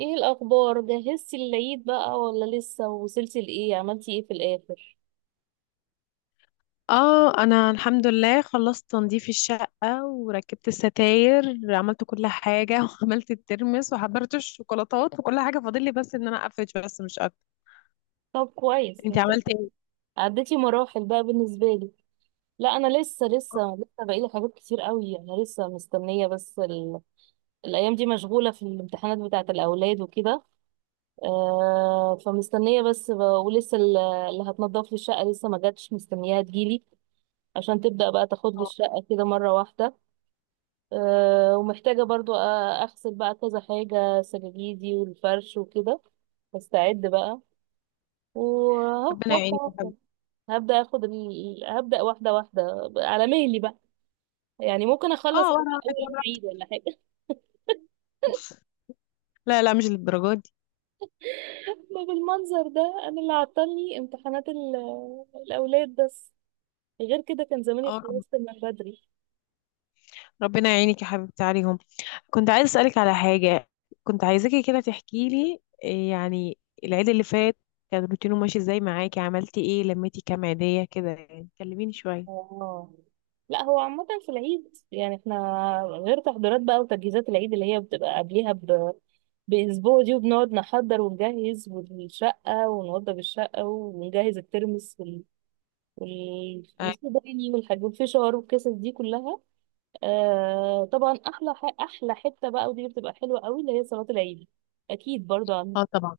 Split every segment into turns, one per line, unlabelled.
ايه الاخبار؟ جهزتي للعيد بقى ولا لسه؟ وصلتي لايه، عملتي ايه في الاخر؟
اه، انا الحمد لله خلصت تنظيف الشقة وركبت الستاير. عملت كل حاجة وعملت الترمس وحضرت الشوكولاتات، وكل حاجة فاضل لي بس ان انا اقفش، بس مش اكتر.
طب كويس
انت
انت.
عملتي ايه؟
عديتي مراحل بقى بالنسبه لي. لا، انا لسه بقالي حاجات كتير قوي. انا لسه مستنيه بس الايام دي مشغوله في الامتحانات بتاعه الاولاد وكده. فمستنيه بس ولسه اللي هتنضف لي الشقه لسه ما جاتش، مستنياها تجيلي عشان تبدا بقى تاخد لي
اه.
الشقه كده مره واحده. ومحتاجة برضو أغسل بقى كذا حاجة، سجاجيدي والفرش وكده. أستعد بقى، وهو
ربنا
واحدة
يعينك يا
واحدة.
حبيبتي.
هبدأ هبدأ واحدة واحدة على مهلي بقى. يعني ممكن أخلص
اه،
على
وانا واحد،
أول يوم
وانا
عيد ولا حاجة.
واحد. لا لا، مش للدرجة دي.
ما بالمنظر ده. أنا اللي عطلني امتحانات الأولاد بس. غير كده كان زماني
اه،
خلصت من بدري.
ربنا يعينك يا حبيبتي عليهم. كنت عايزة اسألك على حاجة. كنت عايزاكي كده تحكي لي إيه، يعني العيد اللي فات كان روتينه ماشي ازاي معاكي؟ عملتي ايه؟ لميتي كام عيدية كده؟ يعني كلميني شوية.
اه، لا هو عامة في العيد يعني احنا، غير تحضيرات بقى وتجهيزات العيد اللي هي بتبقى قبليها بأسبوع دي، وبنقعد نحضر ونجهز والشقة، ونوضب الشقة ونجهز الترمس
اه.
والصوباني والحاجات والفشار والقصص دي كلها. آه طبعا، أحلى حتة بقى ودي بتبقى حلوة قوي اللي هي صلاة العيد. أكيد برضه
آه، طبعا.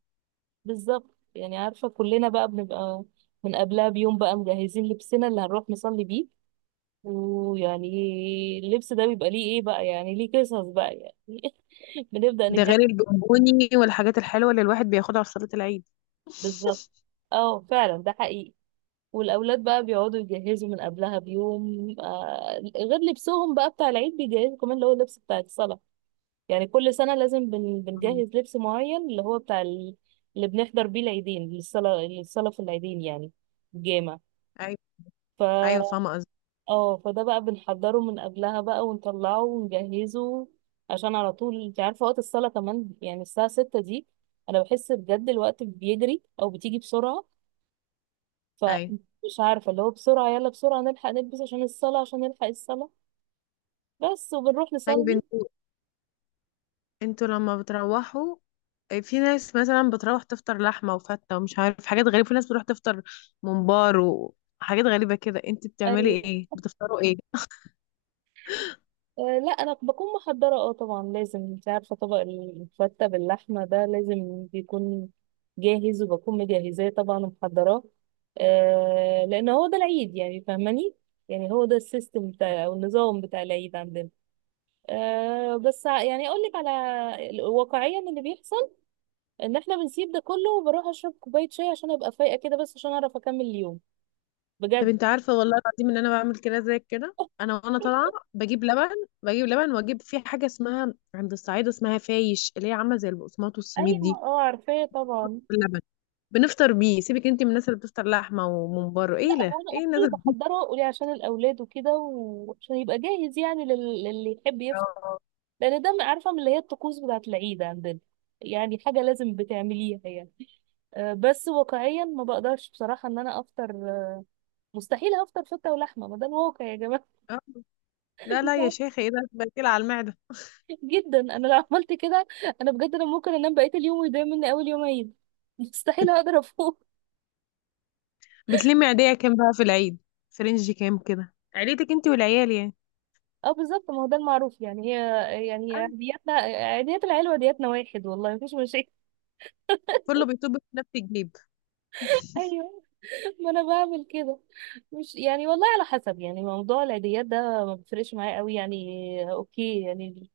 بالظبط. يعني عارفة كلنا بقى بنبقى من قبلها بيوم بقى مجهزين لبسنا اللي هنروح نصلي بيه. ويعني اللبس ده بيبقى ليه ايه بقى، يعني ليه قصص بقى يعني. بنبدأ
ده غير
نجهز.
البونبوني والحاجات الحلوة اللي الواحد بياخدها في صلاة العيد
بالظبط. اه فعلا، ده حقيقي. والأولاد بقى بيقعدوا يجهزوا من قبلها بيوم، آه غير لبسهم بقى بتاع العيد بيجهزوا كمان اللي هو اللبس بتاع الصلاة. يعني كل سنة لازم
مم.
بنجهز لبس معين اللي هو بتاع اللي بنحضر بيه العيدين، للصلاة، في العيدين يعني،
ايوه. ايوه،
الجامع.
فاهمة قصدي.
اه فده بقى بنحضره من قبلها بقى ونطلعه ونجهزه، عشان على طول انت عارفة وقت الصلاة كمان يعني الساعة ستة دي انا بحس بجد الوقت بيجري، او بتيجي بسرعة.
ايوه.
فمش عارفة اللي هو بسرعة يلا بسرعة نلحق نلبس عشان الصلاة، عشان نلحق الصلاة بس، وبنروح
طيب
نصلي.
انتوا لما بتروحوا، آه، في ناس مثلا بتروح تفطر لحمة وفتة ومش عارف حاجات غريبة، في ناس بتروح تفطر ممبار وحاجات غريبة كده، انت بتعملي
ايوه.
ايه؟ بتفطروا ايه؟
لا انا بكون محضره، اه طبعا لازم. انت عارفه طبق الفته باللحمه ده لازم بيكون جاهز، وبكون مجهزاه طبعا ومحضراه. أه لان هو ده العيد، يعني فاهماني، يعني هو ده السيستم بتاع، او النظام بتاع العيد عندنا. يعني اقول لك على واقعيا اللي بيحصل ان احنا بنسيب ده كله، وبروح اشرب كوبايه شاي عشان ابقى فايقه كده، بس عشان اعرف اكمل اليوم
طب
بجد.
انت عارفة والله العظيم ان انا بعمل كده، زي كده انا، وانا طالعة بجيب لبن. بجيب لبن واجيب في حاجة اسمها عند الصعيد اسمها فايش، اللي هي عاملة زي البقسماط والسميد
ايوه،
دي،
اه عارفاه طبعا.
باللبن. بنفطر بيه. سيبك انت من الناس اللي بتفطر لحمه وممبار،
لا
ايه ده،
هو انا
ايه الناس
اوكي
اللي-.
بحضره، قولي عشان الاولاد وكده، وعشان يبقى جاهز يعني للي يحب يفطر.
اه.
لان ده عارفه من اللي هي الطقوس بتاعه العيد عندنا، يعني حاجه لازم بتعمليها يعني. بس واقعيا ما بقدرش بصراحه ان انا افطر. مستحيل هفطر فته ولحمه. ما ده الواقع يا جماعه.
آه. لا
مش
لا يا
عارفة.
شيخه، ايه ده. بتقيل على المعده.
جدا، انا لو عملت كده انا بجد انا ممكن انام بقيه اليوم ويضيع مني اول يوم عيد. مستحيل هقدر افوق.
بتلمي عيديه كام بقى في العيد؟ فرنج كام كده عيلتك انت والعيال يعني؟
اه بالظبط، ما هو ده المعروف يعني. هي، يعني هي عيدياتنا، عيديات العيله وعيدياتنا واحد. والله مفيش مشاكل.
كله بيطب في نفس الجيب.
ايوه، ما انا بعمل كده. مش يعني، والله على حسب. يعني موضوع العيديات ده ما بيفرقش معايا قوي يعني، اوكي يعني.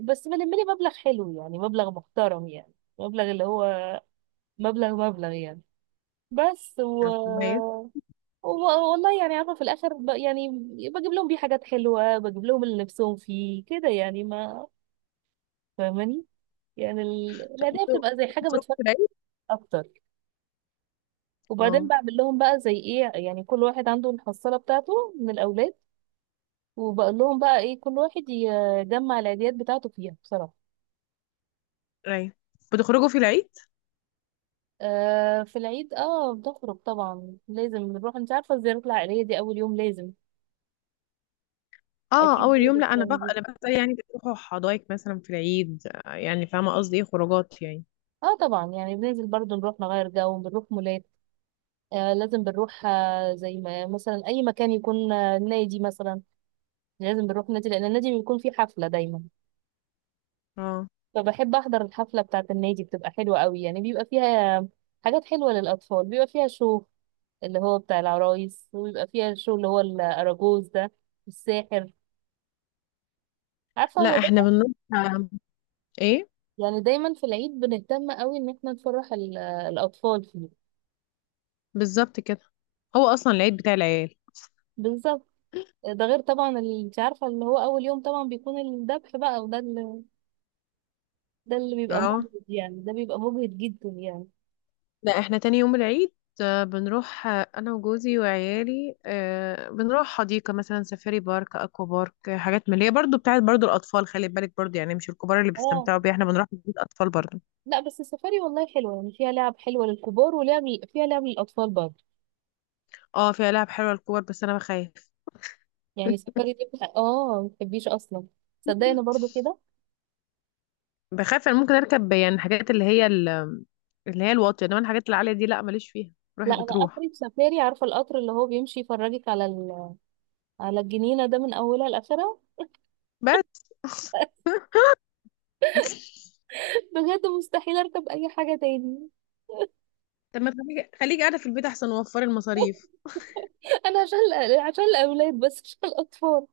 بس بلم لي مبلغ حلو يعني، مبلغ محترم يعني، مبلغ اللي هو مبلغ مبلغ يعني. بس
طب كويس.
و... والله يعني عارفه، في الاخر يعني بجيب لهم بيه حاجات حلوه، بجيب لهم اللي نفسهم فيه كده يعني. ما فاهماني، يعني
طب
العيديه
انتوا
بتبقى زي حاجه
بتخرجوا
بتفرق
في العيد؟
اكتر. وبعدين
اه.
بعمل لهم بقى زي ايه، يعني كل واحد عنده الحصاله بتاعته من الاولاد، وبقول لهم بقى ايه، كل واحد يجمع العيديات بتاعته فيها بصراحة.
ايوه، بتخرجوا في العيد.
آه في العيد، اه بنخرج طبعا لازم نروح. انت عارفة الزيارة العائلية دي اول يوم لازم.
اه،
اكيد
اول
برضه
يوم. لا انا بقى
بتعملي.
انا بقى يعني بتروحوا حدايق مثلا في العيد؟ آه، يعني فاهمه قصدي؟ ايه خروجات يعني.
اه طبعا، يعني بننزل برضه نروح نغير جو، بنروح مولات. لازم بنروح، زي ما مثلا اي مكان يكون، نادي مثلا. لازم بنروح نادي، لان النادي بيكون فيه حفلة دايما.
اه.
فبحب احضر الحفلة بتاعة النادي، بتبقى حلوة قوي يعني، بيبقى فيها حاجات حلوة للأطفال، بيبقى فيها شو اللي هو بتاع العرايس، ويبقى فيها الشو اللي هو الأراجوز ده والساحر، عارفة
لا
هو
احنا
ده.
بنروح، ايه.
يعني دايما في العيد بنهتم قوي ان احنا نفرح الأطفال فيه.
بالظبط كده. هو اصلا العيد بتاع العيال.
بالظبط. ده غير طبعا اللي انت عارفة، اللي هو أول يوم طبعا بيكون الذبح بقى، وده اللي، ده اللي بيبقى
اه.
مجهد يعني، ده بيبقى مجهد جدا يعني.
لا احنا تاني يوم العيد، بنروح، انا وجوزي وعيالي، بنروح حديقة مثلا، سفاري بارك، اكوا بارك، حاجات من اللي هي برضو بتاعت برضو الاطفال، خلي بالك برضو يعني مش الكبار اللي
اه
بيستمتعوا بيها، احنا بنروح بيت اطفال برضو.
لا، بس السفاري والله حلوة، يعني فيها لعب حلوة للكبار، ولعب، فيها لعب للأطفال برضه.
اه، فيها لعب حلوة للكبار بس انا بخاف.
يعني السفاري دي ما بتحبيش أصلا، صدقني برضه كده.
بخاف انا ممكن اركب يعني الحاجات اللي هي اللي هي الواطية، انما الحاجات العالية دي لا، ماليش فيها. روحي
لا انا
بتروح.
اخري في سفاري، عارفه القطر اللي هو بيمشي يفرجك على على الجنينه ده من اولها لاخرها.
بس.
بجد مستحيل اركب اي حاجه تاني.
طب ما تخليكي، خليكي قاعدة في البيت احسن، وفري المصاريف.
انا عشان عشان الاولاد بس، مش عشان الاطفال.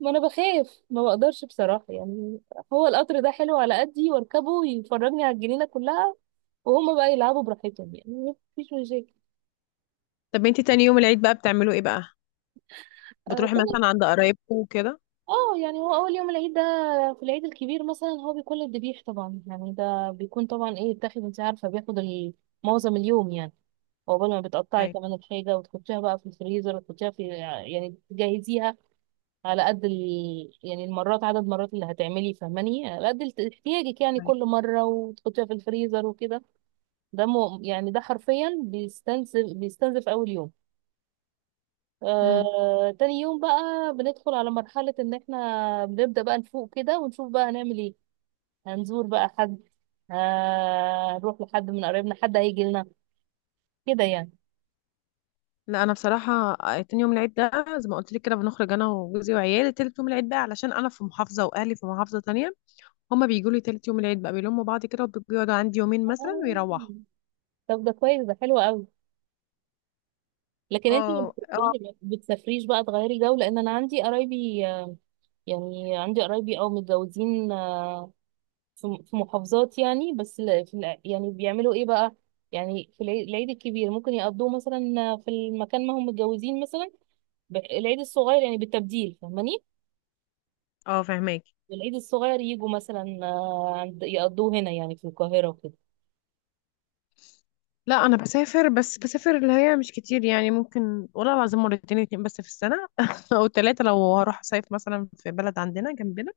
ما انا بخاف، ما بقدرش بصراحه يعني. هو القطر ده حلو على قدي، واركبه ويفرجني على الجنينه كلها، وهما بقى يلعبوا براحتهم، يعني مفيش مشاكل.
طب انتي تاني يوم العيد بقى بتعملوا ايه بقى؟
آه،
بتروحي مثلا عند قرايبكم وكده؟
اه يعني، هو اول يوم العيد ده في العيد الكبير مثلا هو بيكون للذبيح طبعا يعني. ده بيكون طبعا ايه، بتاخد، انت عارفه بياخد معظم اليوم يعني. وقبل ما بتقطعي
ايوه.
كمان الحاجه، وتحطيها بقى في الفريزر، وتحطيها في، يعني تجهزيها على قد يعني المرات، عدد المرات اللي هتعملي فاهماني، على قد احتياجك يعني كل
ايوه.
مره، وتحطيها في الفريزر وكده. ده مو يعني ده حرفيا بيستنزف بيستنزف اول يوم.
امم
آه، تاني يوم بقى بندخل على مرحلة ان احنا بنبدأ بقى نفوق كده، ونشوف بقى هنعمل ايه، هنزور بقى حد، آه، هنروح لحد من قرايبنا، حد هيجي لنا كده يعني.
لا، انا بصراحه، تاني يوم العيد ده زي ما قلت لك كده بنخرج انا وجوزي وعيالي. تالت يوم العيد بقى، علشان انا في محافظه واهلي في محافظه تانية، هما بيجوا لي تالت يوم العيد بقى، بيلموا بعض كده وبيقعدوا عندي يومين مثلا
آه،
ويروحوا.
طب ده كويس، ده حلو قوي. لكن انت ما
اه،
بتسافريش،
اه،
ما بتسافريش بقى تغيري جو؟ لان انا عندي قرايبي، يعني عندي قرايبي او متجوزين، في محافظات يعني. بس يعني بيعملوا ايه بقى، يعني في العيد، العيد الكبير ممكن يقضوه مثلا في المكان ما هم متجوزين مثلا، العيد الصغير يعني بالتبديل فاهماني.
اه، فهماك.
العيد الصغير يجوا مثلا، آه، يقضوه هنا يعني في القاهرة وكده.
لا انا بسافر، بس بسافر اللي هي مش كتير، يعني ممكن والله العظيم مرتين، اتنين بس في السنه او ثلاثه لو هروح صيف مثلا في بلد عندنا جنبنا.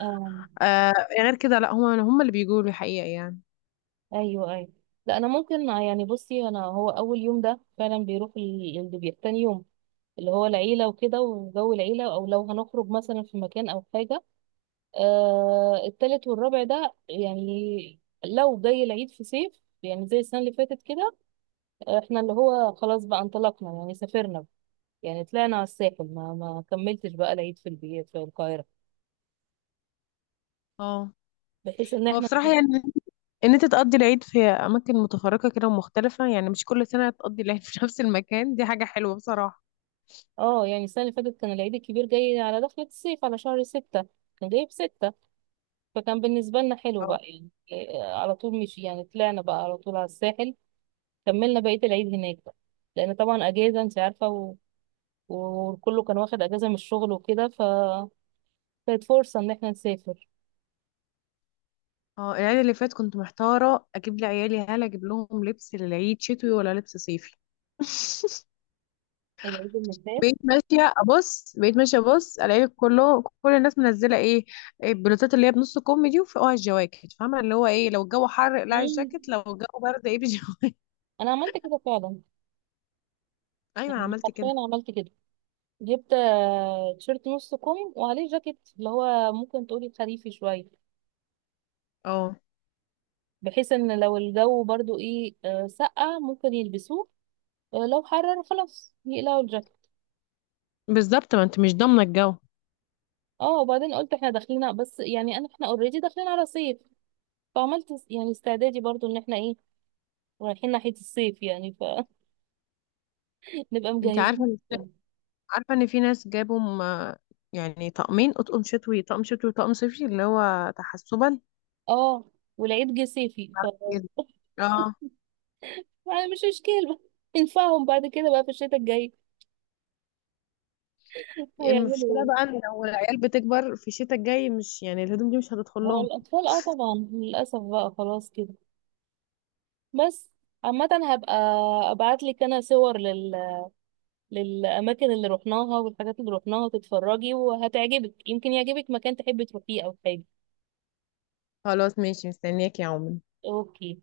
آه.
آه. غير كده لا، هما اللي بيجوا لي حقيقه يعني.
ايوه، ايوه. لا انا ممكن، آه، يعني بصي انا، هو اول يوم ده فعلا بيروح الدبيح، تاني يوم اللي هو العيلة وكده وجو العيلة، او لو هنخرج مثلا في مكان او حاجة. آه التالت والرابع ده يعني لو جاي العيد في صيف يعني زي السنة اللي فاتت كده، آه، احنا اللي هو خلاص بقى انطلقنا يعني، سافرنا يعني، طلعنا على الساحل، ما كملتش بقى العيد في البيت في القاهرة،
اه.
بحيث ان
هو
احنا،
بصراحه يعني، ان انت تقضي العيد في اماكن متفرقه كده ومختلفه، يعني مش كل سنه تقضي العيد في نفس المكان، دي حاجه حلوه بصراحه.
اه. يعني السنة اللي فاتت كان العيد الكبير جاي على دخلة الصيف على شهر ستة، كان جاي في ستة. فكان بالنسبة لنا حلو
اه،
بقى يعني إيه، على طول، مش يعني، طلعنا بقى على طول على الساحل. كملنا بقية العيد هناك بقى، لأن طبعا أجازة أنت عارفة، و- وكله كان واخد أجازة من الشغل وكده، ف كانت فرصة إن احنا نسافر.
اه. العيد اللي فات كنت محتاره اجيب لعيالي، هل اجيب لهم لبس للعيد شتوي ولا لبس صيفي؟
العيد اللي فات،
بقيت ماشيه ابص الاقي كل الناس منزله إيه البلوزات اللي هي بنص كم دي، وفوقها الجواكت، فاهمه اللي هو ايه، لو الجو حر اقلعي
مم.
الجاكيت، لو الجو برد ايه، بالجواكت
أنا عملت كده فعلا.
ايوه،
يعني
انا
أنا
عملت
حرفيا
كده.
عملت كده، جبت آه، تيشيرت نص كم وعليه جاكيت اللي هو ممكن تقولي خريفي شوية،
اه
بحيث ان لو الجو برضو ايه، آه، سقع ممكن يلبسوه، آه، لو حرر خلاص يقلعوا الجاكيت.
بالظبط، ما انت مش ضامنه الجو.
اه وبعدين قلت احنا داخلين، بس يعني انا، احنا اوريدي داخلين على صيف، فعملت يعني استعدادي برضو ان احنا ايه، رايحين ناحية الصيف يعني، فنبقى
انت
مجهزين
عارفه
نفسنا.
عارفة ان في ناس جابوا يعني طقمين، اطقم شتوي، طقم شتوي وطقم صيفي، اللي هو تحسبا.
اه، والعيد جه صيفي. ف
جد. اه.
يعني مش مشكلة، نفعهم بعد كده بقى في الشتاء الجاي. هيعملوا
المشكلة بقى
ايه؟
ان لو العيال بتكبر في الشتاء الجاي، مش يعني الهدوم دي مش هتدخل
هو
لهم.
الأطفال اه طبعا للأسف بقى خلاص كده. بس عامة، هبقى ابعتلك انا صور للاماكن اللي رحناها والحاجات اللي رحناها، تتفرجي وهتعجبك، يمكن يعجبك مكان تحبي تروحيه او حاجة.
خلاص ماشي، مستنياك يا عمر.
اوكي.